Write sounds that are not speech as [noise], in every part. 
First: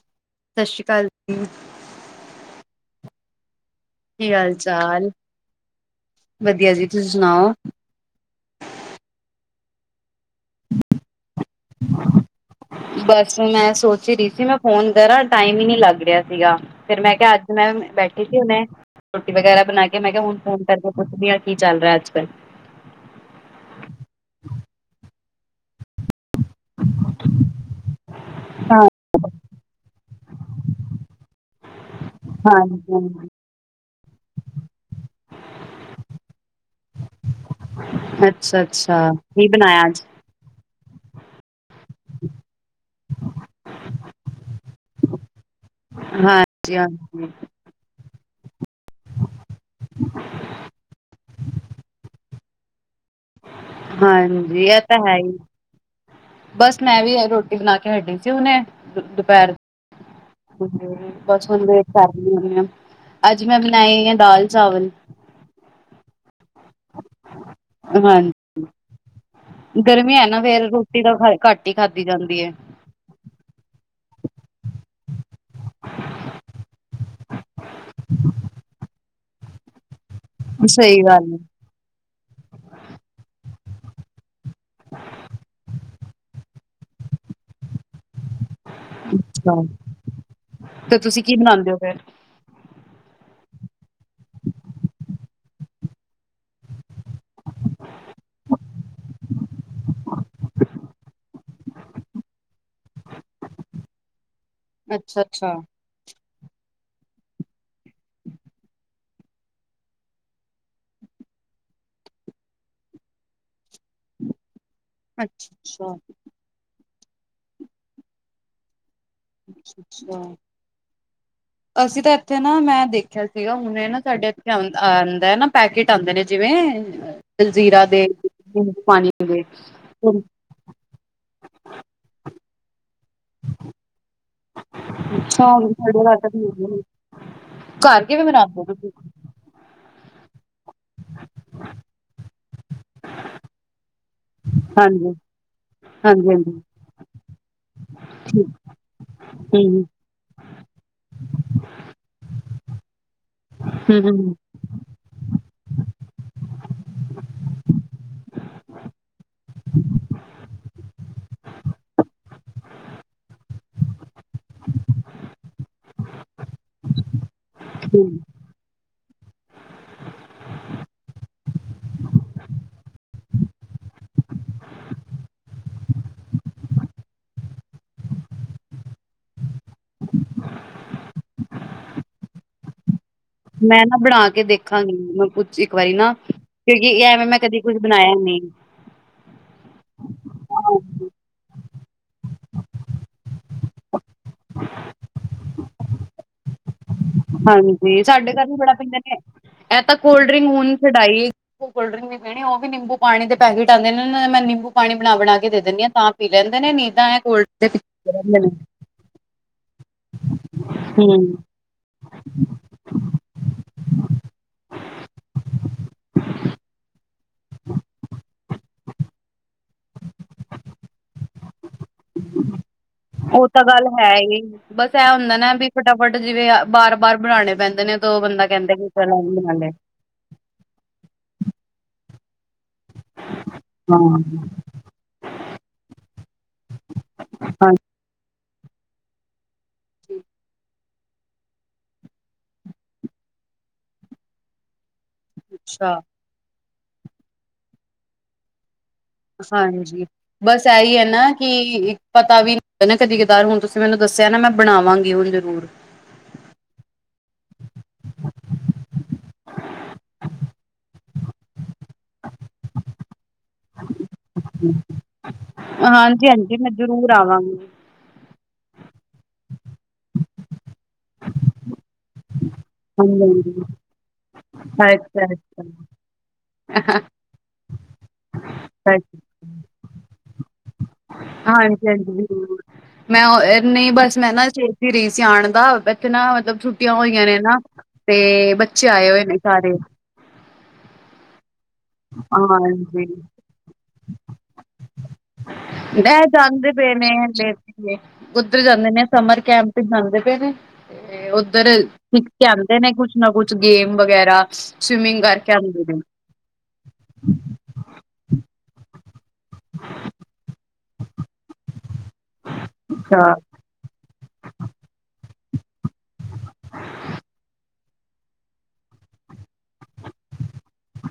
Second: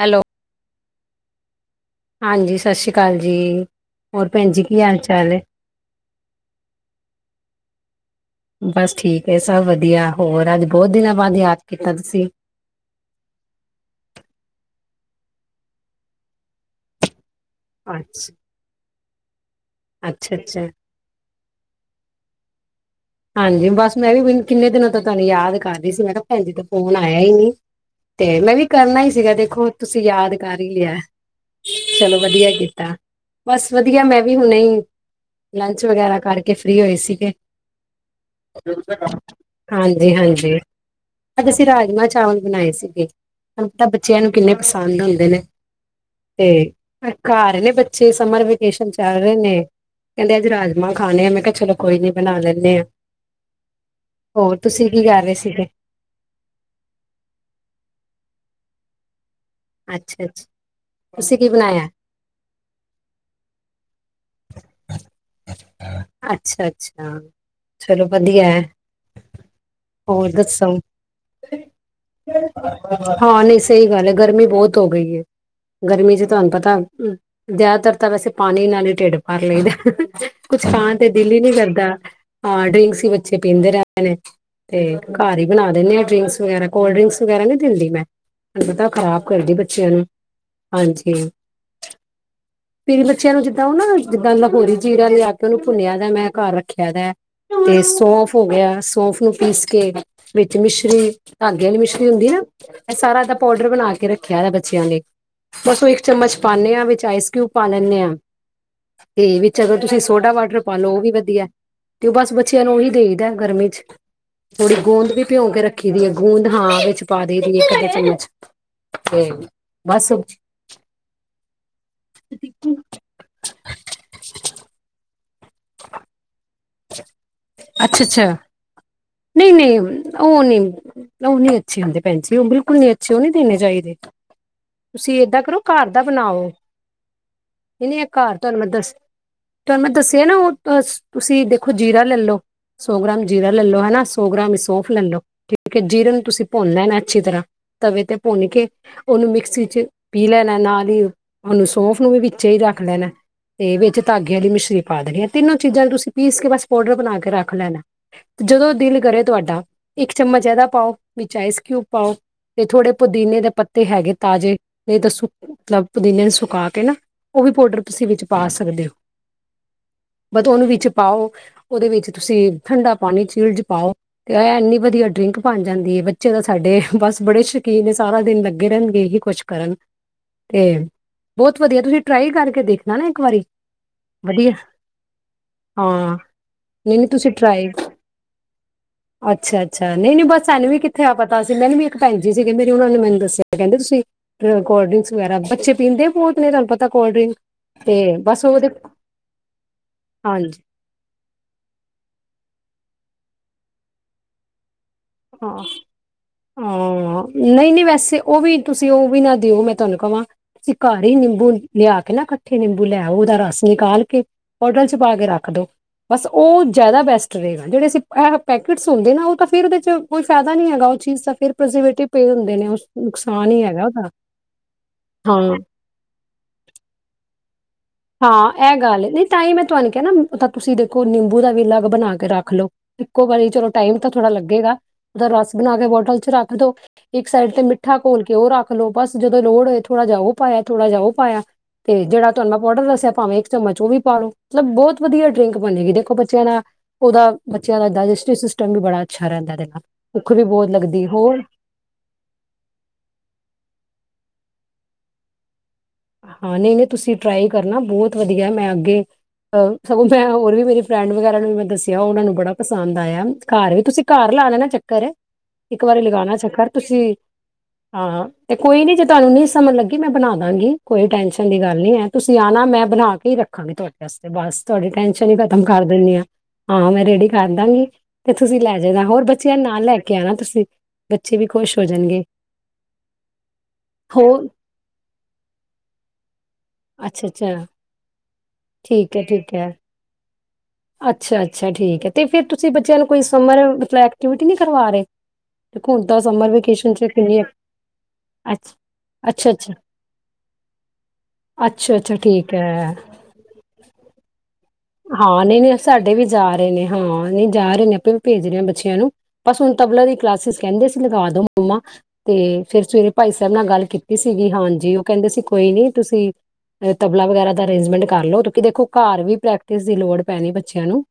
Hello ਸ੍ਰੀ ਅਕਾਲ ਜੀ। ਠੀਕ ਹਾਂਜੀ ਸਤਿ ਸ੍ਰੀ ਅਕਾਲ ਜੀ। ਹੋਰ ਕੀ ਭੈਣ ਹਾਲ ਜੀ ਚਾਲ ਹੈ ਵਧੀਆ ਜੀ ਤੁਸੀ ਸੁਣਾਓ ਇਹ ਸਭ ਵਧੀਆ। ਹੋਰ ਅੱਜ ਬਹੁਤ ਦਿਨਾਂ ਬਾਅਦ ਯਾਦ ਕੀਤਾ ਤੁਸੀ। ਬਸ ਮੈਂ ਸੋਚ ਹੀ ਰਹੀ ਸੀ ਮੈਂ ਫੋਨ ਟਾਈਮ ਈ ਨੀ ਲੱਗ ਸੀਗਾ ਫੇਰ ਮੈਂ ਕਿਆ ਅੱਜ--ਟਾਈਮ ਮੈਮ ਬੈਠੀ ਅੱਛਾ ਸੀ ਹੁਣੇ। ਰੋਟੀ ਵਗੈਰਾ ਬਣਾ ਕੇ ਮੈਂ ਕਿਆ ਅੱਛਾ ਹੁਣ ਫੋਨ ਅੱਛਾ ਕਰਕੇ ਪੁੱਛਦੀ ਆ ਕਿ ਚੱਲ ਰਾ ਅੱਜ-ਕੱਲ? ਹਾਂਜੀ ਬਸ ਮੈਂ ਵੀ ਕਿੰਨੇ ਦਿਨਾਂ ਤੋਂ ਯਾਦ ਕਰ ਰਹੀ ਸੀ ਭੈਜੀ ਤਾਂ ਫੋਨ ਆਇਆ ਹੀ ਨਹੀਂ, ਤੇ ਮੈਂ ਵੀ ਹਾਂ ਕਰਨਾ ਹੀ ਸੀਗਾ ਦੇਖੋ ਤੁਸੀਂ ਯਾਦ ਕਰ ਹੀ ਲਿਆ, ਚਲੋ ਵਧੀਆ ਕੀਤਾ। ਹਾਂਜੀ। ਹਾਂਜੀ, ਬਸ ਵਧੀਆ ਮੈਂ ਵੀ ਹੁਣੇ ਹੀ, ਲੰਚ ਵਗੈਰਾ ਕਰਕੇ ਫ੍ਰਰੀ ਹੋਏ ਸੀਗੇ। ਅੱਛਾ ਅੱਛਾ, ਕੀ ਬਣਾਇਆ ਅੱਜ? ਹਾਂਜੀ [unintelligible] ਰਾਜਮਾਂ ਚਾਵਲ ਬਣਾਏ ਸੀਗੇ। ਤਵਾਣੁ ਪਤਾ ਬੱਚਿਆਂ ਨੂੰ ਕਿੰਨੇ ਪਸੰਦ ਹੁੰਦੇ ਨੇ, ਤੇ ਹਾਂਜੀ ਹਾਂਜੀ। ਘਾਰ ਨੇ ਬ ਛੇ ਸਮਰ ਵੀ ਵਕੇਸ਼ਨ ਚੱਲ ਰਹੇ ਨੇ, ਕਹਿੰਦੇ ਅੱਜ ਰਾਜਮਾਂ ਖਾਨੇ ਆ, ਮੈਂ ਕਿਹਾ ਚਲੋ ਕੋਈ ਨੀ, ਬਣਾ ਲੈਣ [inaudible] ਹਾਂਜੀ, ਇਹ ਤੁਸੀਂ ਤਾਂ ਕੀ ਹੈ ਕਰ ਹੀ, ਰਹੇ ਸੀਗੇ ਬਸ ਮੈਂ ਵੀ ਰੋਟੀ ਬਨਾ ਕੇ ਹਟੀ ਸੀ, ਹੂਨੇ। ਦੁਪਹਿਰ ਅੱਛਾ ਅੱਛਾ ਬ [unintelligible] ਤੁਸੀਂ ਕੀ ਬਣਾਇਆ ਅੱਜ ਮੈਂ ਬਣਾਈ ਹ ਅੱਛਾ, ਅੱਛਾ। ਚਲੋ ਹਾਂਜੀ ਵਧੀਆ ਐ। ਗਰਮੀ ਹੈ ਹੋਰ ਨਾ ਫੇਰ ਦੱਸੋ, ਰੋਟੀ ਤਾਂ ਖ ਘੱਟ ਹੀ ਖਾਧੀ ਜਾਂਦੀ ਹੈ। ਹਾਂ ਨਹੀਂ ਸਹੀ ਗੱਲ ਹੈ, ਗਰਮੀ ਬਹੁਤ ਹੋ ਗਈ ਏ, ਗਰਮੀ ਚ ਤੁਹਾਨੂੰ ਪਤਾ ਜ਼ਿਆਦਾਤਰ ਤਾਂ ਵੈਸੇ ਪਾਣੀ ਨਾਲ ਹੀ ਢਿੱਡ ਪਰ ਲਈ ਦੈ। ਕੁਛ ਖਾਨ ਸਹੀ ਤੇ ਗੱਲ ਦਿਲ ਹੀ ਨਹੀਂ ਕਰਦਾ, ਹਾਂ ਡਰਿੰਕਸ ਹੀ ਬੱਚੇ [unintelligible] ਤੇ ਘਰ ਹੀ ਬਨਾ ਦਿੰਨੇ ਆ ਡਰਿੰਕਸ ਵਗੈਰਾ। ਕੋਲਡ ਡਰਿੰਕਸ ਵਗੈਰਾ ਨੀ ਦਿੰਦੀ ਮੈਂ। ਪਤਾ ਖ਼ਰਾਬ ਕਰਦੀ ਹੈ ਬੱਚਿਆਂ ਨੂੰ। ਤੇ ਹਾਂਜੀ। ਤੁਸੀਂ ਕੀ ਬਣਾਉਂਦੇ ਹੋ ਫੇਰ? ਫੇਰੀ ਬੱਚਿਆਂ ਨੂੰ ਜਿੱਦਾਂ ਉਹ ਨਾ [unintelligible] ਜਿੱਦਾਂ ਲਹੋਰੀ ਜੀਰਾ ਲਿਆ ਕੇ, ਉਹਨੂੰ ਭੁੰਨਿਆ ਦਾ, ਮੈਂ ਘਰ ਰੱਖਿਆ ਰਿਆ ਤੇ ਸੌਫ ਹੋ ਗਿਆ, ਸੌਫ ਨੂੰ ਪੀਸ ਕੇ, ਵਿੱਚ ਮਿਸ਼ਰੀ ਧਾਗੇ ਵਾਲੀ ਮਿਸ਼ਰੀ ਹੁੰਦੀ ਨਾ, ਇਹ ਸਾਰਾ ਇਹਦਾ ਪਾਊਡਰ ਬਣਾ ਕੇ ਰੱਖਿਆ ਬੱਚਿਆਂ ਲਈ, ਅੱਛਾ ਅੱਛਾ ਬਸ ਓ ਇੱਕ ਚਮਚ ਪਾਨੇਆਂ ਵਿੱਚ, ਆਈਸਕਊਬ ਪਾ ਲੈਂਨੇ ਆ। ਤੇ ਵਿੱਚ ਅਗਰ ਤੁਸੀਂ ਸੋਡਾ ਵਾਟਰ ਪਾ ਲਓ, ਉਹ ਵੀ ਵਧੀਆ, ਤੇ ਉਹ ਬਸ ਬੱਚਿਆਂ ਨੂੰ ਉਹੀ ਦੇਈਦੈ ਗਰਮੀ ਚ। ਥੋੜੀ ਗੂੰਦ ਵੀ ਭਿਉਂ ਅੱਛਾ ਕੇ ਰੱਖੀ ਅੱਛਾ ਦੀ ਹੈ, ਗੂੰਦ ਹਾਂ ਵਿੱਚ ਪਾ ਦਈ ਦੀਏ ਇੱਕ, ਅਦਾ ਚੑਮਚ। [inaudible] ਅਸੀਂ ਤਾਂ ਇੱਥੇ ਨਾ ਮੈਂ ਦੇਖਿਆ [inaudible] ਸੀਗਾ ਹੁਣੇ ਨਾ ਸਾਡੇ ਇੱਥੇ ਅ- ਅ - [unintelligible] ਹੁੰਦੈ ਨਾ, ਪੈਕੇਟ ਆਂਦੇ ਨੇ ਜਿਵੇਂ ਜਲਜੀਰਾ ਦੇ ਅੱਛਾ-ਅੱਛਾ, ਪਾਣੀ ਦੇ ਨਹੀਂ- ਨਹੀਂ, ਉਹ ਨਹੀਂ, ਉਹ ਨਹੀਂ ਅੱਛੇ ਹੁੰਦੇ ਪੇਨਜੀ ਬਿਲਕੁਲ। ਓਹ ਨਹੀ ਅੱਛੇ! ਉਹ ਨਹੀਂ ਦੇਣੇ ਚਾਹੀਦੇ ਤੁਸੀਂ ਏਦਾਂ ਕਰੋ ਘਾਰ ਦਾ ਬਣਾਓ, ਇਹਨ ਕਿਵੇਂ ਘਰ ਤੁਹਾਨੂੰ ਬਣਾਉਂਦੇ ਹੋ ਮੈਂ ਤੁਸੀਂ? ਦੱਸ ਤੁਹਾਨੂੰ ਮੈਂ ਦੱਸਿਆ ਨਾ ਉਹ ਤੁਸੀਂ ਜੀਰਾ ਲੈ ਲੋ, ਸੌ ਗ੍ਰਾਮ ਜੀਰਾ ਲੈ ਲੋ ਹੇਨਾ ਸੌ ਗ੍ਰਾਮ ਈ ਸੌਂਫ ਲੇ ਹਾਂਜੀ ਲੋ। ਠੀਕ ਏ, ਜੀਰੇ ਨੂੰ ਹਾਂਜੀ ਤੁਸੀਂ ਭੁੰਨ ਹਾਂਜੀ ਲੈਨਾ ਅੱਛੀ ਤਰ੍ਹਾਂ ਤਵੇ ਤੇ ਭੁੰਨ ਕੇ, ਉਹਨੂੰ ਮਿਕਸੀ ਹਮ ਚ ਪੀ ਲੈਨਾ ਨਾਲ ਹੀ ਉਹਨੂੰ ਸੌਂਫ ਨੂੰ ਵੀ- ਵਿਚੇ ਈ ਰੱਖ ਲੈਨਾਏ। ਤੇ ਵਿੱਚ ਹਮ ਧਾਗੇ ਵਾਲੀ ਮਿਸ਼ਰੀ ਪਾ ਦੇਨੀ। ਅ ਤਿੰਨੋ ਚੀਜ਼ਾਂ ਨੂੰ ਤੁਸੀਂ ਪੀਸ ਕੇ ਬਸ ਪਾਊਡਰ ਬਨਾ ਕੇ ਰੱਖ ਲੈਨਾਏ। ਜਦੋਂ ਦਿਲ ਕਰੇ ਤੁਹਾਡਾ, ਇੱਕ ਚਮਚ ਇਹਦਾ ਪਾਓ ਵਿਚ ਆਈਸਕਿਊਬ ਪਾਓ, ਤੇ ਥੋੜੇ ਪੁਦੀਨੇ ਦੇ ਪੱਤੇ ਹੈਗੇ ਤਾਜ਼ੇ ਨਈ ਤਾਂ ਸੁ ਮਤਲਬ ਪੁਦੀਨੇ ਨੂੰ ਸੁਕਾ ਕੇ ਨਾ- ਉਹ ਵੀ ਪੋਡਰ ਤੁਸੀ ਹਮ ਵਿੱਚ ਪਾ ਸਕਦੇ ਓ। ਬ ਓਨੂੰ ਵਿਚ ਪਾਓ ਉਹਦੇ ਵਿੱਚ ਤੁਸੀਂ ਠੰਡਾ ਪਾਨੀ ਚੀਲਡ ਪਾਓ ਤੇ ਇਹ ਇੰਨੀ ਵਧੀਆ ਡਰਿੰਕ ਬਨ ਜਾਂਦੀ ਏ। ਬੱਚੇ ਦਾ ਸਾਡੇ ਬਸ ਬੜੇ ਸ਼ੌਕੀਨ ਨੇ ਸਾਰਾ ਦਿਨ ਲੱਗੇ ਰਹਿਨਗੇ ਏਹੀ ਕੁਛ ਕਰਨ। ਤੇ ਬਹੁਤ ਵਧੀਆ ਤੁਸੀਂ ਟਰਾਈ ਕਰਕੇ ਦੇਖਨਾ ਨਾ ਏ। ਮੈਂ ਨਾ ਬਨਾ ਕੇ ਦੇਖਾਂਗੀ। ਮੈਂ ਕੁਚਿ ਹਾਂ, ਨਹੀਂ, ਨਹੀਂ ਤੁਸੀਂ ਟਰਾਈ। ਬਣਾਇਆ ਨਹੀਂ। ਅੱਛਾ, ਅੱਛਾ ਨਹੀਂ, ਨਹੀਂ ਬਸ ਸਾਨੂ ਵੀ ਕਿੱਥੇ ਆ ਪਤਾ ਸੀ ਮੈਨੂੰ ਵੀ ਇੱਕ ਪੈਨਜੀ ਸੀਗੇ ਮੇਰੀ ਉਹਨਾ ਨੇ ਮੈਨੂੰ ਦੱਸ ਕਹਿੰਦੇ ਤੁਸੀਂ ਕ ਕੋਲਡ ਡਰਿੰਕਸ ਵਗੈਰਾ ਬੱਚੇ ਪੀਂਦੇ ਭੋ [unintelligible] ਹਾਂਜੀ, ਸਾਡੇ ਘਰ ਵੀ ਬੜਾ ਪੀਂਦੇ ਨੇ। ਇਹ ਤਾਂ ਕੋਲਡ ਡਰਿੰਕ ਹਾਂਜੀ ਹੁਨ ਛਡਾਈ ਕੋਲਡ ਡਰਿੰਕ ਨੀ ਪੀਨੀ। ਉਹ ਵੀ ਨਿੰਬੂ ਪਾਣੀ ਦੇ ਪੈਕੇਟ ਆਂਦੇ ਨੇ ਨਾ ਮੈਂ ਨਿੰਬੂ ਪਾਣੀ ਬਣਾ ਬਣਾ ਕੇ ਦੇ ਹਾਂ, ਦਿੰਦੀ ਤਾਂ ਪੀ ਲੈਂਦੇ ਨੇ ਨੀ ਤਾਂ ਇਹ ਆਂ, ਕੋਲਡ ਦੇ ਨਹੀਂ, ਨਹੀਂ ਪਿੱਛੇ ਵੈਸੇ ਰਹਿੰਦੇ ਉਹ ਨੇ ਵੀ ਤੁਸੀਂ ਉਹ ਵੀ ਨਾ ਦਿਓ ਮੈਂ ਤੁਹਾਨੂੰ ਕਵਾਂ ਤੁਸੀਂ ਘਰ ਈ ਹੂੰ ਨਿੰਬੂ ਲਿਆ ਕੇ ਕੇ ਨਾ ਇਕੱਠੇ ਨਿੰਬੂ ਲੈਓ, ਉਹਦਾ ਰਸ ਨਿਕਾਲ ਕੇ, ਬੋਟਲ ਚ ਪਾ ਕੇ ਰੱਖ ਦੋ। ਬਸ ਉਹ ਜ਼ਿਆਦਾ ਬੈਸਟ ਰੇਗਾ। ਜਿਹੜੇ ਸੀ ਆ ਪੈਕਟਸ ਹੁੰਦੇ ਨਾ ਉਹ ਤਾਂ ਫਿਰ ਦੇ ਚ ਕੋਈ ਫਾਇਦਾ ਨਹੀਂ ਹੈਗਾ ਉਹ ਚੀਜ਼ ਤਾਂ ਫੇਰ। ਉਹ ਹੀ ਤਾਂ ਹੈਗਾ ਗੱਲ ਉਹਦਾ ਹੈ ਈ, ਬਸ ਇਹ ਹੁੰਦਾ ਨਾ ਹਾਂ ਵੀ ਫਟਾਫਟ ਜਿਵੇਂ ਬਾਰ ਬਾਰ ਬਨਾਨੇ ਪੈਂਦ ਹਾਂ, ਇਹ ਗੱਲ ਏ। ਨਈ ਤਾਂ ਈ ਮੈਂ ਤੁਹਾਨੂੰ ਕੇਹਾ ਨਾ ਤਾਂ ਤੁਸੀਂ ਦੇਖੋ ਨਿੰਬੂ ਦਾ ਵੀ ਅਲੱਗ ਬਨਾ ਕੇ ਕਰਾ। ਰੱਖ ਲੋ। ਇੱਕੋ ਵਾਰੀ ਚਲੋ ਟਾਈਮ ਹਾਂ ਤਾਂ ਥੋੜਾ ਲੱਗੇਗਾ। ਉਹਦਾ ਰਸ ਬਨਾ ਕੇ ਬੋਟਲ ਚ ਰੱਖ ਦੋ। ਇੱਕ ਸਾਈਡ ਤੇ ਹਾਂਜੀ ਮਿੱਠਾ ਘੋਲ ਕੇ ਉਹ ਰੱਖ ਲੋ ਬਸ ਜਦੋਂ ਲੋੜ ਹੋਏ ਥੋੜਾ ਜਾ ਓ ਪਾਇਆ, ਥੋੜਾ ਜਾ ਓ। ਪਾਇਆ, ਤੇ ਜਿਹੜਾ ਤੁਹਾਨੂੰ ਪੌਡਰ ਦੱਸਿਆ ਭਾਵੇਂ ਇੱਕ ਚਮਚ ਉਹ ਵੀ ਪਾ ਲੋ। ਮਤਲਬ ਬੋਤ ਵਧੀਆ ਡਰਿੰਕ ਬਨੇਗੀ। ਅੱਛਾ ਦੇਖੋ ਬੱਚਿਆਂ ਨਾਲ ਉਹਦਾ ਬੱਚਿਆਂ ਦਾ ਡਾਇਜੈਸਟਿਵ ਸਿਸਟਮ ਵੀ ਬੜਾ ਅੱਛਾ ਰਹਿੰਦਾ ਇਹਦੇ ਨਾਲ ਹਾਂਜੀ, ਭੁੱਖ ਵੀ ਬਸ ਬਹੁਤ ਏਈ ਏ ਲੱਗਦੀ ਨਾ ਹੋਰ ਕਿ ਪਤਾ ਵੀ ਨਾ ਕਦੀ ਕਦਾਰ ਹੁਨ ਤੁਸੀਂ ਮੈਨੂੰ ਦੱਸਿਆ ਨਾ ਮੈਂ ਬਨਾਵਾਂਗੀ ਹੁਨ ਜ਼ਰੂਰ। ਹਾਂ, ਨਹੀਂ, ਨਹੀਂ ਤੁਸੀਂ ਟਰਾਈ ਕਰਨਾ ਬੋਤ ਵਧੀਆ ਮੈਂ ਅੱਗੇ ਅਹ ਸਗੋਂ ਮੈਂ ਹੋਰ ਵੀ ਮੇਰੀ ਫਰੈਂਡ ਵਗੈਰਾ ਨੂੰ ਵੀ ਮੈਂ ਦੱਸਿਆ ਉਹਨਾਂ ਨੂੰ ਬੜਾ ਪਸੰਦ ਆਇਆ। ਘਰ ਵੀ ਤੁਸੀਂ ਘਰ ਲਾ ਲ ਨਾ ਚੱਕਰ ਹੈ ਇੱਕ ਵਾਰੀ ਹਾਂਜੀ ਲਗਾਣਾ ਹਾਂਜੀ ਚੱਕਰ ਮੈਂ ਜ਼ਰੂਰ ਤੁਸੀਂ ਆਵਾਂਗੀ ਹਾਂ ਤੇ ਕੋਈ ਨੀ ਜਿੱ ਤੁਹਾਨੂੰ ਨਹੀਂ ਸਮਝ ਲੱਗੀ ਮੈਂ ਬਣਾ ਦਾਂਗੀ। ਕੋਈ ਟੈਨਸ਼ਨ ਦੀ ਗੱਲ ਨੀ ਹੈ ਤੁਸੀਂ ਆਣਾ ਮੈਂ ਬਣਾ ਹਾਂਜੀ ਕੇ ਹੀ ਹਾਂਜੀ ਰੱਖਾਂਗੀ ਤੁਹਾਡੇ ਵਾਸਤੇ ਬਸ ਤੁਹਾਡੀ ਟੈਂਨਸ਼ਨ ਹੀ ਅੱਛਾ-ਅੱਛਾ, ਖਤਮ ਕਰ ਦਿੰਦੀ ਹਾਂ। ਹਾਂ ਮੈਂ ਰੇਡੀ ਕਰ ਦਾਂਗੀ ਤੇ ਤੁਸੀਂ ਲੈ ਜਾਣਾ ਅੱਛਾ ਹੋਰ ਬੱਚਿਆਂ ਨਾਲ ਲੈ ਕੇ ਆਣਾ ਤੁਸੀਂ ਬੱਚੇ ਵੀ ਖ਼ੁਸ਼ ਹੋ ਹਾਂਜੀ-ਹਾਂਜੀ ਜਾਣਗੇ। ਜ਼ਰੂਰ। ਮੈਂ ਅ ਨਹੀਂ ਬਸ ਮੈਂ ਹੋਰ ਨਾ ਸੋਚਦੀ ਰਹੀ ਸੀ ਆਣ ਨਾ ਮਤਲਬ ਛੁੱਟੀਆਂ ਹੋਈਆਂ ਅੱਛਾ ਨੇ ਅੱਛਾ ਨਾ ਤੇ ਬੱਚੇ ਆਏ ਹੋਏ ਨੇ ਸਾਰੇ ਅੱਛਾ ਅੱ ਹਾਂਜੀ ਮਤਲਬ ਐਕਟੀਵਿਟੀ ਨਹੀਂ ਕਰਵਾ ਰਹੇ ਦੇਖੋ ਹੁਣ ਤਾਂ ਸਮਰ ਜਾਂਦੇ ਪਏ ਵੇਕੇਸ਼ਨ ਚ ਕਿੰਨੀ ਨੇ ਉਧਰ ਅੱਛ ਜਾਂਦੇ ਨੇ ਸਮਰ ਕੈਂਪ ਅੱਛਾ-ਅੱਛਾ, ਚ ਜਾਂਦੇ ਪਏ ਨੇ ਤੇ ਉਧਰ ਅੱਛਾ-ਅੱਛਾ ਸਿੱਖ ਕੇ ਠੀਕ ਆਉਂਦੇ ਹੈ ਨੇ ਕੁਛ ਨਾ ਕੁਛ ਗੇਮ ਵਗੈਰਾ। ਸਵਿਮਿੰਗ ਹਾਂ ਕਰਕੇ ਨਹੀਂ ਨਹੀਂ ਆਂਦੇ ਨੇ ਸਾਡੇ ਵੀ ਜਾ ਰਹੇ ਨੇ। ਹਾਂ ਨਹੀਂ ਜਾ ਰਹੇ ਨੇ ਆਪਾਂ ਵੀ ਭੇਜ ਰਹੇ ਹਾਂ ਬੱਚੇ। ਨੂੰ ਬਸ ਹੁਣ ਤਬਲਾ ਦੀ ਕਲਾਸਿਸ ਕਹਿੰਦੇ ਸੀ। ਲਗਾ ਦੋ ਮੰਮਾ ਤੇ ਫੇਰ ਸਵੇਰੇ ਭਾਈ ਅੱਛਾ ਸਾਹਿਬ ਨਾਲ ਗੱਲ ਕੀਤੀ ਕੀਤੀ ਸੀਗੀ ਹਾਂਜੀ ਉਹ ਕਹਿੰਦੇ ਸੀ ਕੋਈ ਨੀ ਤੁਸੀਂ ਤਬਲਾ ਵਗੈਰਾ ਦਾ ਅਂਰੇਂਜਮੈਂਟ ਕਰ ਲਓ ਕਿਉਂਕੀ ਦੇਖੋ ਘਰ ਵੀ ਪ੍ਰੈਕ ਟਿਸ ਦੀ ਲੋੜ ਪੈਣੀ ਬੱਚਿਆਂ ਨੂੰ,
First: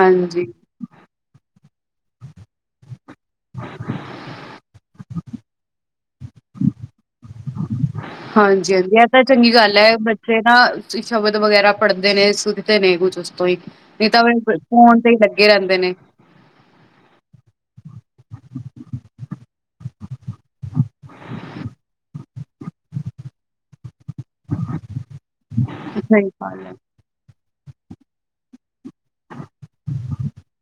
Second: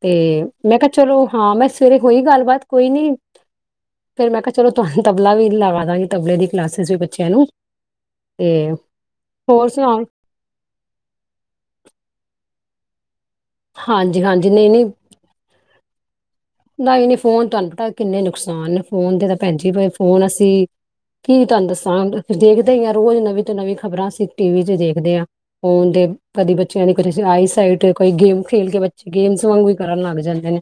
ਤੇ ਮੈਂ ਕਿਹਾ ਚਲੋ ਹਾਂ ਮੈਂ ਫਿਰ ਇਹ ਹੋਈ ਗੱਲਬਾਤ ਕੋਈ ਨੀ ਫੇਰ ਮੈਂ ਕਿਹਾ ਚਲੋ ਤੁਹਾਨੂੰ ਤਬਲਾ ਵੀ ਲਗਾ ਦਾਂਗੇ ਤਬਲੇ ਦੀ ਕਲਾਸਿਸ ਵੀ ਬੱਚਿਆਂ ਨੂੰ। ਤੇ ਹਾਂਜੀ ਹਾਂਜੀ ਇਹ ਤਾਂ ਚੰਗੀ ਹੋਰ ਗੱਲ ਹੈ ਸੁਣਾਓ ਬੱਚੇ ਨਾ ਸ਼ਬਦ ਵਗੈਰਾ ਪੜ੍ਹਦੇ ਨੇ ਇਸ ਦੇ ਨੇ ਕੁਛ ਤੋਂ ਹੀ ਨਹੀਂ ਤਾਂ ਹਾਂਜੀ ਹਾਂਜੀ ਫ ਨਹੀਂ ਨਹੀਂ ਫੋਨ ਤੇ ਹੀ ਲੱਗੇ ਰਹਿੰਦੇ ਨੇ। ਨਹੀਂ ਨਹੀਂ ਫੋਨ ਤੁਹਾਨੂੰ ਪਤਾ ਕਿੰਨੇ ਨੁਕਸਾਨ ਨੇ ਫੋਨ ਦੇ ਤਾਂ ਭੈਣਜੀ ਫੋਨ ਕੀ ਤੁਹਾਨੂੰ ਦੱਸਾਂ ਦੇਖਦੇ ਹੀ ਆ ਰੋਜ਼ ਨਵੀਂ ਤੋਂ ਨਵੀਂ ਖ਼ਬਰਾਂ ਅਸੀਂ ਟੀ ਵੀ ਚ ਦੇਖਦੇ ਹਾਂ, ਫੋਨ ਦੇ ਸਈ ਕਦੇ ਗੱਲ ਬੱਚਿਆਂ ਦੀ ਕੁਝ ਆਈ ਸਾਈਟ ਕੋਈ ਗੇਮ ਖੇਲ ਕੇ ਬੱਚੇ ਗੇਮਸ ਵਾਂਗ ਵੀ ਕਰਨ ਲੱਗ ਜਾਂਦੇ ਨੇ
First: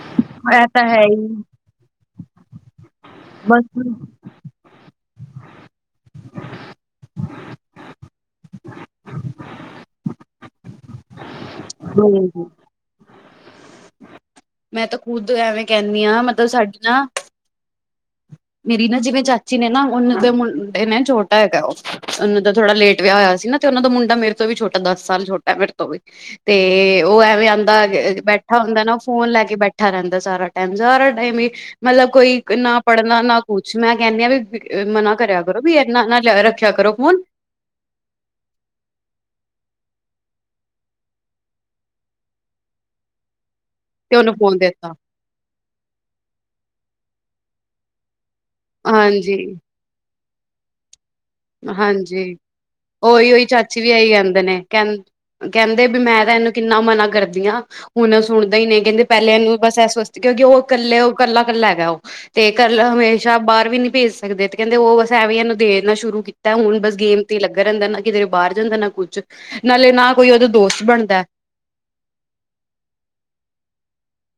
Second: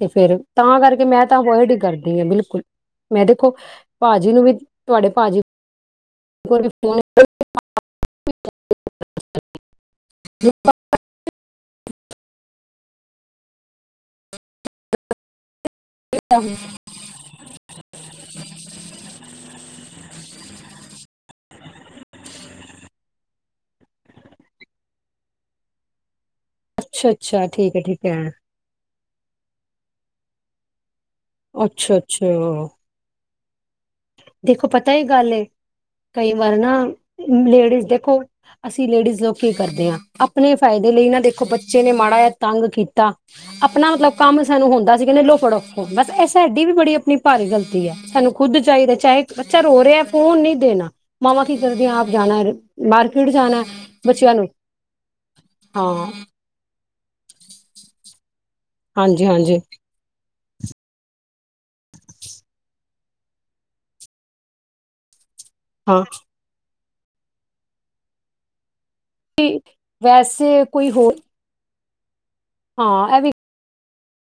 ਤੇ ਫੇਿਰ ਐ, ਐ ਤਾਂ ਹੈ ਕਰਕੇ ਮੈਂ ਈ ਤਾਂ ਵਹੀ ਡ ਕਰਦੀ ਜ ਬਿਲਕੁਲ ਮੈਂ ਦੇਖੋ ਬਸ ਭਾਜੀ ਨੂੰ ਵੀ ਤੁਹਾਡੇ ਪਾਜੀ ਫੋਨ ਹੂੰ ਮੈਂ ਤਾਂ ਖੁਦ ਐਵੇਂ ਕਹਿਣੀ ਹਾਂ ਮਤਲਬ ਸਾਡੀ ਨਾ [unintelligible] ਮੇਰੀ ਨਾ ਜਿਵੇਂ ਚਾਚੀ ਨੇ ਨਾ ਉਹਨਾਂ ਦੇ ਮੁੰਡੇ ਨੇ ਛੋਟਾ ਹੈਗਾ ਉਹਨਾਂ ਦਾ ਥੋੜਾ ਲੇਟ ਵਿਆਹ ਹੋਇਆ ਸੀ ਨਾ ਤੇ ਉਹਨਾਂ ਦਾ ਮੁੰਡਾ ਮੇਰੇ ਤੋਂ ਵੀ ਛੋਟਾ ਦਸ ਸਾਲ ਛੋਟਾ ਮੇਰੇ ਤੋਂ ਵੀ ਤੇ ਅੱਛਾ ਉਹ ਅੱਛਾ ਐਵੇਂ ਠੀਕ ਆਂਦਾ ਹੈ ਠੀਕ ਹੈ ਬੈਠਾ ਹੁੰਦਾ ਨਾ ਫੋਨ ਲੈ ਕੇ ਬੈਠਾ ਰਹਿੰਦਾ ਸਾਰਾ ਟਾਈਮ ਸਾਰਾ ਅੱਛਾ ਮਤਲਬ ਕੋਈ ਅੱਛਾ ਨਾ ਪੜ੍ਹ ਨਾ ਦੇਖੋ ਪਤਾ ਹੀ ਗੱਲ ਕਰਿਆ ਕਰੋ ਵੀ ਇਨਾ ਨਾ ਕਈ ਵਾਰ ਰੱਖਿਆ ਨਾ ਕਰੋ ਫੋਨ ਲੇਡੀਜ਼ ਦੇਖੋ ਅਸੀਂ ਲੇਡੀਜ਼ ਲੋਕ ਕੀ ਕਰਦੇ ਹਾਂ ਆਪਣੇ ਫਾਇਦੇ ਲਈ ਨਾ ਦੇਖੋ ਬੱਚੇ ਨੇ ਮਾੜਾ ਜਿਹਾ ਤੰਗ ਕੀਤਾ ਆਪਣਾ ਮਤਲਬ ਤੇ ਉਹਨੂੰ ਕੰਮ ਫੋਨ ਸਾਨੂੰ ਦਿੱਤਾ ਹੁੰਦਾ ਸੀ ਕਹਿੰਦੇ ਲੋ ਫੜੋ ਮਤਲਬ ਇਹ ਸਾਡੀ ਵੀ ਬੜੀ ਕਿੰਨੀ ਭਾਰੀ ਗ਼ਲਤੀ ਹੈ ਸਾਨੂੰ ਖੁੱਦ ਚਾਹੀਦਾ ਚਾਹੇ ਹਾਂਜੀ ਬੱਚਾ ਰੋ ਰਿਹਾ ਫੋਨ ਨਹੀਂ ਦੇਣਾ ਮਾਵਾਂ ਕੀ ਕਰਦੀਆਂ ਆਪ ਹਾਂਜੀ ਜਾਣਾ ਮਾਰਕੀਟ ਓਹੀ ਉਹੀ ਜਾਣਾ ਚਾਚੀ ਵੀ ਆਹੀ ਬੱਚਿਆਂ ਕਹਿੰਦੇ ਨੂੰ ਨੇ ਕਹ ਕਹਿੰਦੇ ਵੀ ਹਾਂ ਮੈਂ ਤਾਂ ਇਹਨੂੰ ਕਿੰਨਾ ਮਨਾ ਕਰਦੀਆਂ ਹੁਣ ਸੁਣਦਾ ਹੀ ਨਹੀਂ ਕਹਿੰਦੇ ਹਾਂਜੀ ਪਹਿਲਿਆਂ ਇਹਨੂੰ ਹਾਂਜੀ ਬਸ ਇਸ ਵਾਸਤੇ ਕਿਉਂਕਿ ਉਹ ਇਕੱਲੇ ਉਹ ਇਕੱਲਾ ਇਕੱਲਾ ਹੈਗਾ ਉਹ ਤੇ ਇਕਲਾ ਹਮੇਸ਼ਾ ਬਾਹਰ ਵੀ ਨਹੀਂ ਭੇਜ ਸਕਦੇ ਤੇ ਕਹਿੰਦੇ ਉਹ ਬਸ ਐ ਵੀ ਇਹਨ ਦੇਨਾ ਹਾਂ ਸ਼ੁਰੂ ਤਾਂ ਹੁਣ ਬਸ ਗੇਮ ਤੇ ਲੱਗਾ ਰਹਿੰਦਾ ਨਾ ਕਿਤੇ ਬਾਹਰ ਜਾਂਦਾ ਨਾ ਕੁਛ ਨਾਲੇ ਨਾ ਕੋਈ ਉਹਦਾ ਵੈਸੇ ਦੋਸਤ ਕੋਈ ਹੋਰ ਬਣਦਾ ਹਾਂ ਇਹ ਵੀ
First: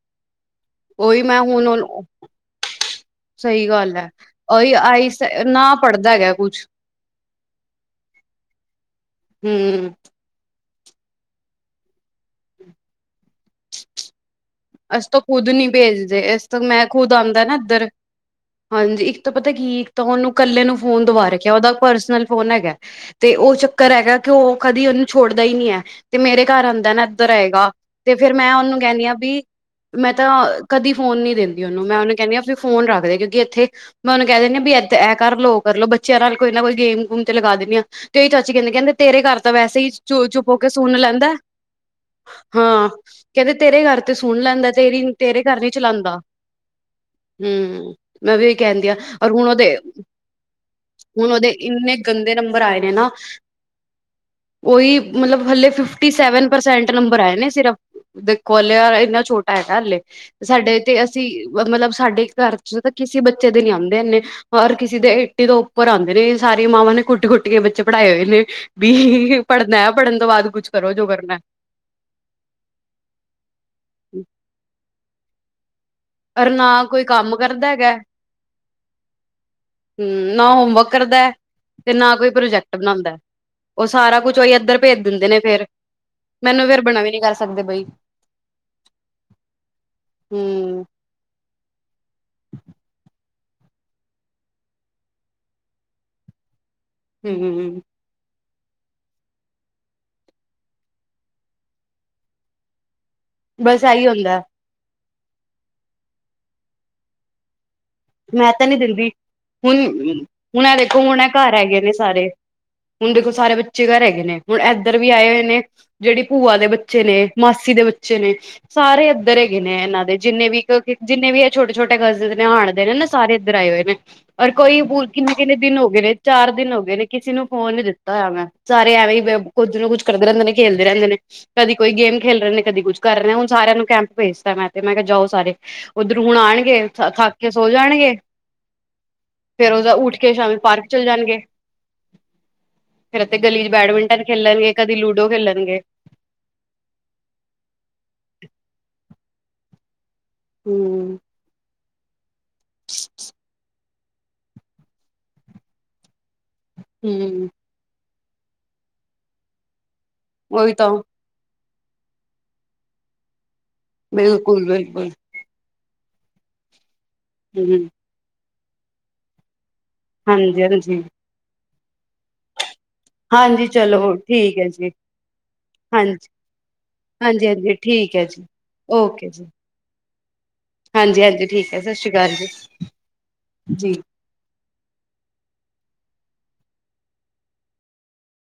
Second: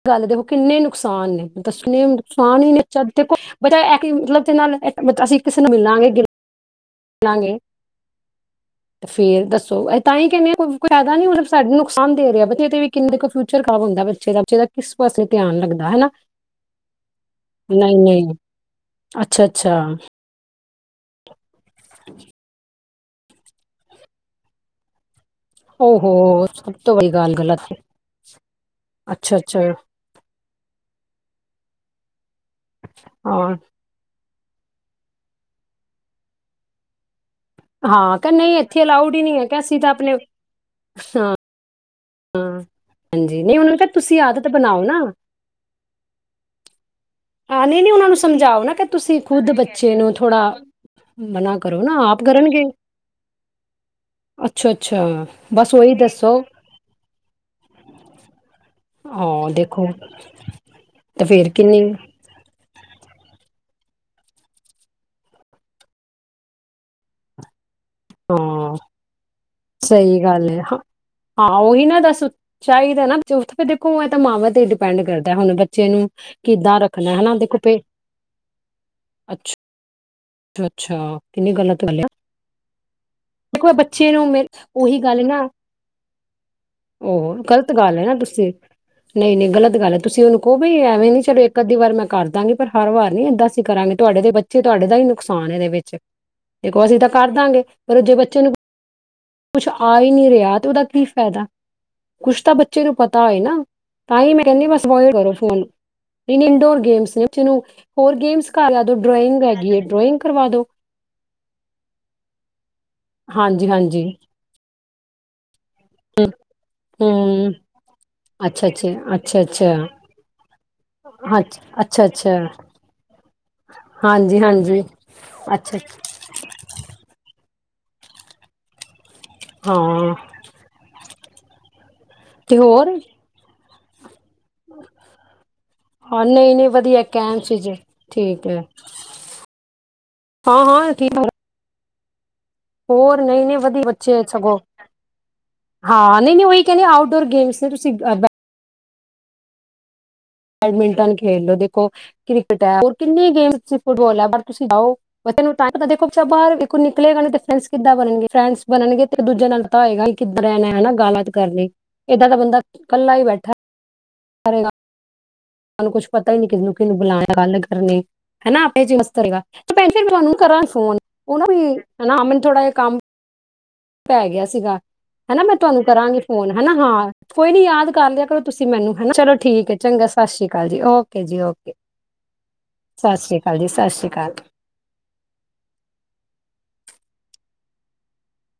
ਗੱਲ ਦੇਖ ਕਿੰਨੇ ਉਹੀ ਨੁਕਸਾਨ ਮੈਂ ਨੇ ਹੁਣ ਦੱਸੇ ਨੁਕਸਾਨ ਹੀ ਨੇ ਬਾ ਸਹੀ ਗੱਲ ਹੈ ਮਤਲਬ ਉਹੀ ਨਾਲ ਆਈ ਅਸੀਂ ਕਿਸੇ ਨੂੰ ਨਾ ਮਿਲਾਂਗੇ ਪੜ੍ਹਦਾ ਹੈਗਾ ਕੁਛ ਮਿਲਾਂਗੇ ਫੇਰ ਦੱਸੋ ਹਮ ਇਹ ਤਾਂ ਹੀ ਕਹਿਣੀ ਕੋਈ ਫਾਇਦਾ ਨੀ ਮਤਲਬ ਸਾਡਾ ਨੁਕਸਾਨ ਦੇ ਰਿਹਾ ਬ ਇਹ ਵੀ ਕਿੰਨੇ ਫਿਊਚਰ ਖਰਾਬ ਹੁੰਦਾ ਬੱਚੇ ਦਾ ਦਾ ਕਿਸ ਅਸੀਂ ਤਾਂ ਪਾਸੇ ਖੁਦ ਧਿਆਨ ਨੀ ਲੱਗਦਾ ਹਨਾ ਭੇਜਦੇ ਇਸ ਤੋਂ ਮੈਂ ਖੁਦ ਆਂਦਾ ਨਾ ਇੱਧਰ ਨਹੀਂ ਨਹੀਂ ਹਾਂ ਹਾਂਜੀ ਇੱਕ ਤਾਂ ਅੱਛਾ ਪਤਾ ਅੱਛਾ ਕੀ ਇੱਕ ਤਾਂ ਉਹਨੂੰ ਇਕੱਲੇ ਨੂੰ ਫੋਨ ਦਬਾ ਰੱਖਿਆ ਉਹਦਾ ਪਰਸਨਲ ਫੋਨ ਹੈਗਾ ਤੇ ਉਹ ਚੱਕਰ ਹੈਗਾ ਕਿ ਉਹ ਕਦੀ ਉਹਨੂੰ ਛੋੜਦਾ ਹੀ ਨੀ ਹੈ ਓਹੋ ਤੇ ਮੇਰੇ ਘਰ ਸਭ ਆਂਦਾ ਤੋਂ ਨਾ ਵੱਡੀ ਇੱਧਰ ਗੱਲ ਗਲਤ ਆਏਗਾ ਤੇ ਫੇਰ ਮੈਂ ਉਹਨੂੰ ਕਹਿਣੀ ਹਾਂ ਅੱਛਾ ਵੀ ਅੱਛਾ ਮੈਂ ਤਾਂ ਕਦੀ ਫੋਨ ਨਹੀਂ ਦਿੰਦੀ ਉਹਨੂੰ ਮੈਂ ਉਹਨੂੰ ਕਹਿੰਦੀ ਹਾਂ ਫੋਨ ਰੱਖਦੇ ਕਿਉਂਕਿ ਹਾਂ ਇੱਥੇ ਮੈਂ ਉਹਨੂੰ ਕਹਿ ਦਿੰਦੇ ਵੀ ਇੱਦ ਇਹ ਕਰ ਲੋ ਕਰ ਲੋ ਬੱਚਿਆਂ ਨਾਲ ਕੋਈ ਨਾ ਕੋਈ ਗੇਮ ਗੂਮ ਤੇ ਲਗਾ ਦਿਨੀ ਹਾਂ ਤੇ ਕ ਉਹੀ ਚਾਚੀ ਨਹੀਂ ਕਹਿੰਦੇ ਇੱਥੇ ਕਹਿੰਦੇ ਅਲਾਊਡ ਹੀ ਤੇਰੇ ਘਰ ਨਹੀਂ ਹੈ ਤਾਂ ਕਿ ਅਸੀਂ ਵੈਸੇ ਹੀ ਆਪਣੇ ਚ ਚੁੱਪ ਹੋ ਕੇ ਸੁਣ ਹਾਂ ਲੈਂਦਾ ਹਾਂ ਹਾਂਜੀ ਕਹਿੰਦੇ ਨਹੀਂ ਉਹਨਾਂ ਨੂੰ ਤੇਰੇ ਕਿਹਾ ਘਰ ਤੇ ਤੁਸੀਂ ਆਦਤ ਚਲਾਦਾ ਬਣਾਓ ਨਾ ਤੇਰੀ ਤੇਰੇ ਘਰ ਨ ਚਲਾਦਾ ਆ ਨਹੀਂ ਨਹੀਂ ਹੂੰ ਉਹਨਾਂ ਨੂੰ ਮੈਂ ਵੀਹੀ ਸਮਝਾਓ ਨਾ ਕਿ ਕਹਿੰਦੀ ਆ ਤੁਸੀਂ ਰ ਹੁਣ ਖੁਦ ਉਹਦੇ ਬੱਚੇ ਨੂੰ ਥੋੜਾ ਹੁਣ ਉਹਦੇ ਮਨਾ ਕਰੋ ਨਾ ਇੰਨੇ ਆਪ ਗੰਦੇ ਨੰਬਰ ਕਰਨਗੇ ਆਏ ਨੇ ਨਾ ਅੱਛਾ ਉਹੀ ਅੱਛਾ ਮਤਲਬ ਹਲੇੇ ਬਸ ਉਹੀ ਫਿਫਟੀ ਦੱਸੋ ਸਵਨ ਪਰਸੈਂਟ ਨੰਬਰ ਆਏ ਨੇ ਸਿਰਫ ਦੇ ਕੋਲ ਨਾ ਹਾਂ ਛੋਟਾ ਹੈ ਨਾ ਦੇਖੋ ਹਾਲੇ ਸਾਡੇ ਤੇ ਅਸੀਂ ਫੇਰ ਕਿੰਨੀ ਮਤਲਬ ਸਾਡੇ ਇੱਕ ਖਰਚ ਤਾਂ ਕਿਸੇ ਬੱਚੇ ਦੇ ਨੀ ਆਦੇ ਇਨੇ ਹਰ ਕਿਸੇ ਦੇ ਏਟੀ ਤੋਂ ਉੱਪਰ ਆਦੇ ਨੇ ਸਾਰੀਆਂ ਮਾਵਾਂ ਨੇ ਕੁੱਟ ਕੁੱਟ ਕੇ ਬੱਚੇ ਪੜ੍ਹਾਏ ਹੋਏ ਨੇ ਹਾਂ ਵੀ ਪੜ੍ਹਨਾ ਆ ਪੜ੍ਹਨ ਸਹੀ ਤੋਂ ਗੱਲ ਬਾਅਦ ਹੈ ਕੁਛ ਹਾਂ ਕਰੋ ਜੋ ਕਰਨਾ। ਹਾਂ ਉਹੀ ਨਾ ਦੱਸ ਚਾਹੀਦਾ ਨਾ ਤੇ ਉੱਥੇ ਦੇਖੋ ਏ ਤਾਂ ਮਾਵਾਂ ਤੇ ਹੀ ਡਿਪੈਂਡ ਕਰਦਾ। ਹੁਣ ਬੱਚੇ ਨੂੰ ਨਾ ਕਿੱਦਾਂ ਕੋਈ ਰੱਖਣਾ ਹਨਾ ਕੰਮ ਦੇਖੋ ਕਰਦਾ ਪੇ ਹੈਗਾ ਅੱਛਾ ਹੂੰ ਨਾ ਹੋਮਵਰਕ ਅੱਛਾ ਕਰਦਾ ਕਿੰਨੀ ਗਲਤ ਤੇ ਗੱਲ ਆ ਨਾ ਕੋਈ ਪ੍ਰੋਜੈਕਟ ਬਣਾਉਂਦਾ ਦੇਖੋ ਉਹ ਬੱਚੇ ਸਾਰਾ ਨੂੰ ਕੁਛ ਮੇ ਇੱਧਰ ਉਹੀ ਭੇਜ ਗੱਲ ਦਿੰਦੇ ਨੇ ਨਾ ਫੇਰ ਮੈਨੂੰ ਫੇਰ ਬਣਾ ਵੀ ਨੀ ਉਹ ਕਰ ਸਕਦੇ ਗ਼ਲਤ ਬਈ ਗੱਲ ਹੈ ਨਾ ਤੁਸੀਂ ਨਹੀਂ ਨਹੀਂ ਗ਼ਲਤ ਗੱਲ ਹੈ ਤੁਸੀਂ ਉਹਨੂੰ ਕਹੋ ਵੀ ਹਮ ਐਵੇਂ ਨੀ ਚਲੋ ਇੱਕ ਅੱੀ ਵਾਰ ਮੈਂ ਕਰ ਦਾਂਗੀ ਪਰ ਹਰ ਵਾਰ ਨੀ ਏਦਾਂ ਅਸੀਂ ਕਰਾਂਗੇ ਤੁਹਾਡੇ ਦੇ ਬੱਚੇ ਤੁਹਾਡੇ ਦਾ ਹੀ ਨੁਕਸਾਨ ਇਹਦੇ ਵਿੱਚ। ਦੇਖੋ ਅਸੀਂ ਤਾਂ ਕਰ ਦਾਂਗੇ ਹਮ ਜੇ ਬੱਚੇ ਨੂੰ ਕੁਛ ਆ ਹੀ ਨਹੀਂ ਰਿਹਾ ਤੇ ਉਹਦਾ ਕੀ ਫਾਇਦਾ ਕੁਛ ਤਾਂ ਬੱਚੇ ਨੂੰ ਪਤਾ ਏ ਨਾ ਬਸ ਇਹੀ ਤਾਂ ਹੀ ਹੁੰਦਾ ਮੈਂ ਕਹਿੰਦੀ ਬਸ ਕਰੋ ਇੰਡੋਰ ਗੇਮਸ ਨੇ ਬਚੇ ਨੂੰ ਹੋਰ ਗੇਮਸ ਮੈਂ ਤਾਂ ਨੀ ਕਰਾ ਦੋ ਦਿੰਦੀ ਡਰਾਇੰਗ ਹੈਗੀ ਹੈ ਹੁਣ ਡਰਾਇੰਗ ਕਰਵਾ ਦੋ ਹੁਣ ਦੇਖੋ ਹੁਣ ਐ ਘਰ ਹੈਗੇਏ ਨੇ ਸਾਰੇ ਹੁਣ ਦੇਖੋਲ ਸਾਰੇ ਹਾਂਜੀ ਬੱਚੇ ਘਰ ਹਾਂਜੀ ਹੈਗੇ ਨੇ ਹੁਣ ਇੱਧਰ ਵੀ ਆਏ ਹੋਏ ਨੇ। ਜਿਹੜੀ ਭੂਆ ਦੇ ਬੱਚੇ ਨੇ ਹੂੰ ਮਾਸੀ ਦੇ ਬੱਚੇ ਨੇ ਅੱਛਾ ਅੱਛਾ ਸਾਰੇ ਇੱਧਰ ਅੱਛਾ ਹੈਗੇ ਅੱਛਾ ਨੇ ਇਹਨਾਂ ਦੇ ਜਿੰਨੇ ਵੀ ਜਿੰਨੇ ਹਾਂ ਵੀ ਇਹ ਛੋਟੇ ਛੋਟੇ ਅੱਛਾ ਅੱਛਾ ਕਜ਼ਨ ਨੇ ਆਣ ਨਾ ਸਾਰੇ ਇੱਧਰ ਆਏ ਹੋਏ ਨੇ ਹਾਂਜੀ ਔਰ ਕੋਈ ਹਾਂਜੀ ਕਿੰਨੇ ਕਿੰਨੇ ਅੱਛਾ ਦਿਨ ਹੋ ਅੱਛਾ। ਗਏ ਨੇ ਚਾਰ ਦਿਨ ਹੋ ਗਏ ਨੇ ਕਿਸੇ ਨੂੰ ਫੋਨ ਨੀ ਦਿੱਤਾ ਹੋਇਆ ਮੈਂ ਸਾਰੇ ਐਵੇਂ ਹੀ ਕੁੱਝ ਨਾ ਕੁੱਝ ਹਾਂ ਕਰਦੇ ਰਹਿੰਦੇ ਨੇ ਖੇਲਦੇ ਰਹਿੰਦੇ ਨੇ। ਕਦੀ ਕੋਈ ਗੇਮ ਖੇਲ ਰਹੇ ਤੇ ਨੇ ਕਦੇ ਹੋਰ ਕੁੱਛ ਕਰ ਰਹੇ ਹੁਣ ਸਿਆਂ ਨੂੰ ਕੈਂਪ ਭੇਜਤਾ ਮੈਂ ਤੇ ਮੈਂ ਕਿਹਾ ਜਾਓ ਸਾਰੇ ਉੱਧਰ ਹਾਂ ਹੁਣ ਨਹੀਂ ਨਹੀਂ ਆਣਗੇ ਵਧੀਆ ਥੱਕ ਕੈਮ ਕੇ ਸੀ ਸੋ ਜੇ ਜਾਣਗੇ ਠੀਕ ਹੈ ਫੇਰ ਉਹਦਾ ਉੱਠ ਕੇ ਸ਼ਾਮੀ ਹਾਂ ਪਾਰਕ ਹਾਂ ਚਲੇ ਠੀਕ ਜਾਣਗੇ। ਫੇਰ ਹੋਰ ਇੱਥੇ ਨਹੀਂ ਨਹੀਂ ਗਲੀ ਚ ਵਧੀਆ ਬੈਡਮਿੰਟਨ ਬੱਚੇ ਸਗੋਂ ਖੇਲਣਗੇ ਕਦੀ ਲੂਡੋ ਖੇਲਣਗੇ ਹਾਂ ਨਹੀਂ ਨਹੀਂ ਉਹੀ ਕਹਿੰਦੇ ਆਊਟਡੋਰ ਗੇਮਸ ਨੇ ਤੁਸੀਂ ਬੈਡਮਿੰਟਨ ਹੂੰ ਖੇਡ ਲੋ ਦੇਖੋ। ਕ੍ਰਿਕਟ ਹੈ ਹੋਰ ਕਿੰਨੇ ਗੇਮ ਚ ਫੁੱਟਬਾਲ ਹੈ ਪਰ ਤੁਸੀਂ ਜਾਓ ਤੈਨੂੰ ਟਾਈਮ ਦੇਖੋ ਬਾਹਰੋ ਨਿਕਲੇਗਾ ਨੀ ਹੂੰ ਫਰੈਂਡਸ ਕਿੱਦਾਂ ਬਣਨਗੇ। ਫਰੈਂਡਸ ਬਣਨਗੇ ਤੇ ਦੂਜੇ ਨਾਲ ਤਾਂ ਹੋਏਗਾ ਕਿੱਧਰ ਇਹ ਨੇ ਉਹੀ ਤਾਂ ਹਨਾ ਗੱਲਾਤ ਕਰਨ ਲਈ ਏਦਾਂ ਦਾ ਬੰਦਾ ਕੱਲਾ ਹੀ ਬੈਠਾ ਬਿਲਕੁਲ ਬਿਲਕੁਲ ਕੁਛ ਪਤਾ ਹੀ ਨਹੀਂ ਕਿੰਨੂ ਕਿੰਨੂ ਬੁਲਾਇਆ ਗੱਲ ਹੂੰ ਕਰਨੀ ਹਨਾ ਪੇ ਜੀ ਮਸਤ ਰਏਗਾ ਭੈਣ ਜੀ ਕਰਾਂ ਹਾਂਜੀ ਫੋਨ ਹਾਂਜੀ ਉਹਨਾਂ ਵੀ ਹਨਾ ਮੇਨ ਥੜਾ ਇਹ ਕੰਮ ਹਾਂਜੀ ਚਲੋ ਪੈ ਗਿਆ ਠੀਕ ਹੈ ਸੀਗਾ ਜੀ ਹਨਾ ਮੈਂ ਤੁਹਾਨੂੰ ਕਰਾਂਗੀ ਹਾਂਜੀ ਫੋਨ ਹਨਾ ਹਾਂ ਹਾਂਜੀ ਕੋਈ ਨੀ ਹਾਂਜੀ ਯਾਦ ਕਰ ਠੀਕ ਹੈ ਲਿਆ ਕਰੋ ਜੀ ਤੁਸੀਂ ਮੈਨੂੰ ਹਨਾ ਓਕੇ ਚਲੋ ਜੀ ਠੀਕ ਹੈ ਚੰਗਾ ਪਲਾਸਟਿਕ ਜੀ ਓਕੇ ਹਾਂਜੀ ਜੀ ਹਾਂਜੀ ਓਕੇ ਠੀਕ ਹੈ ਸਤਿ ਸ਼੍ਰੀ ਅਕਾਲ ਜੀ ਸਤਿ ਸ੍ਰੀ ਅਕਾਲ ਜੀ ਸਤਿ ਸ਼੍ਰੀ ਅਕਾਲ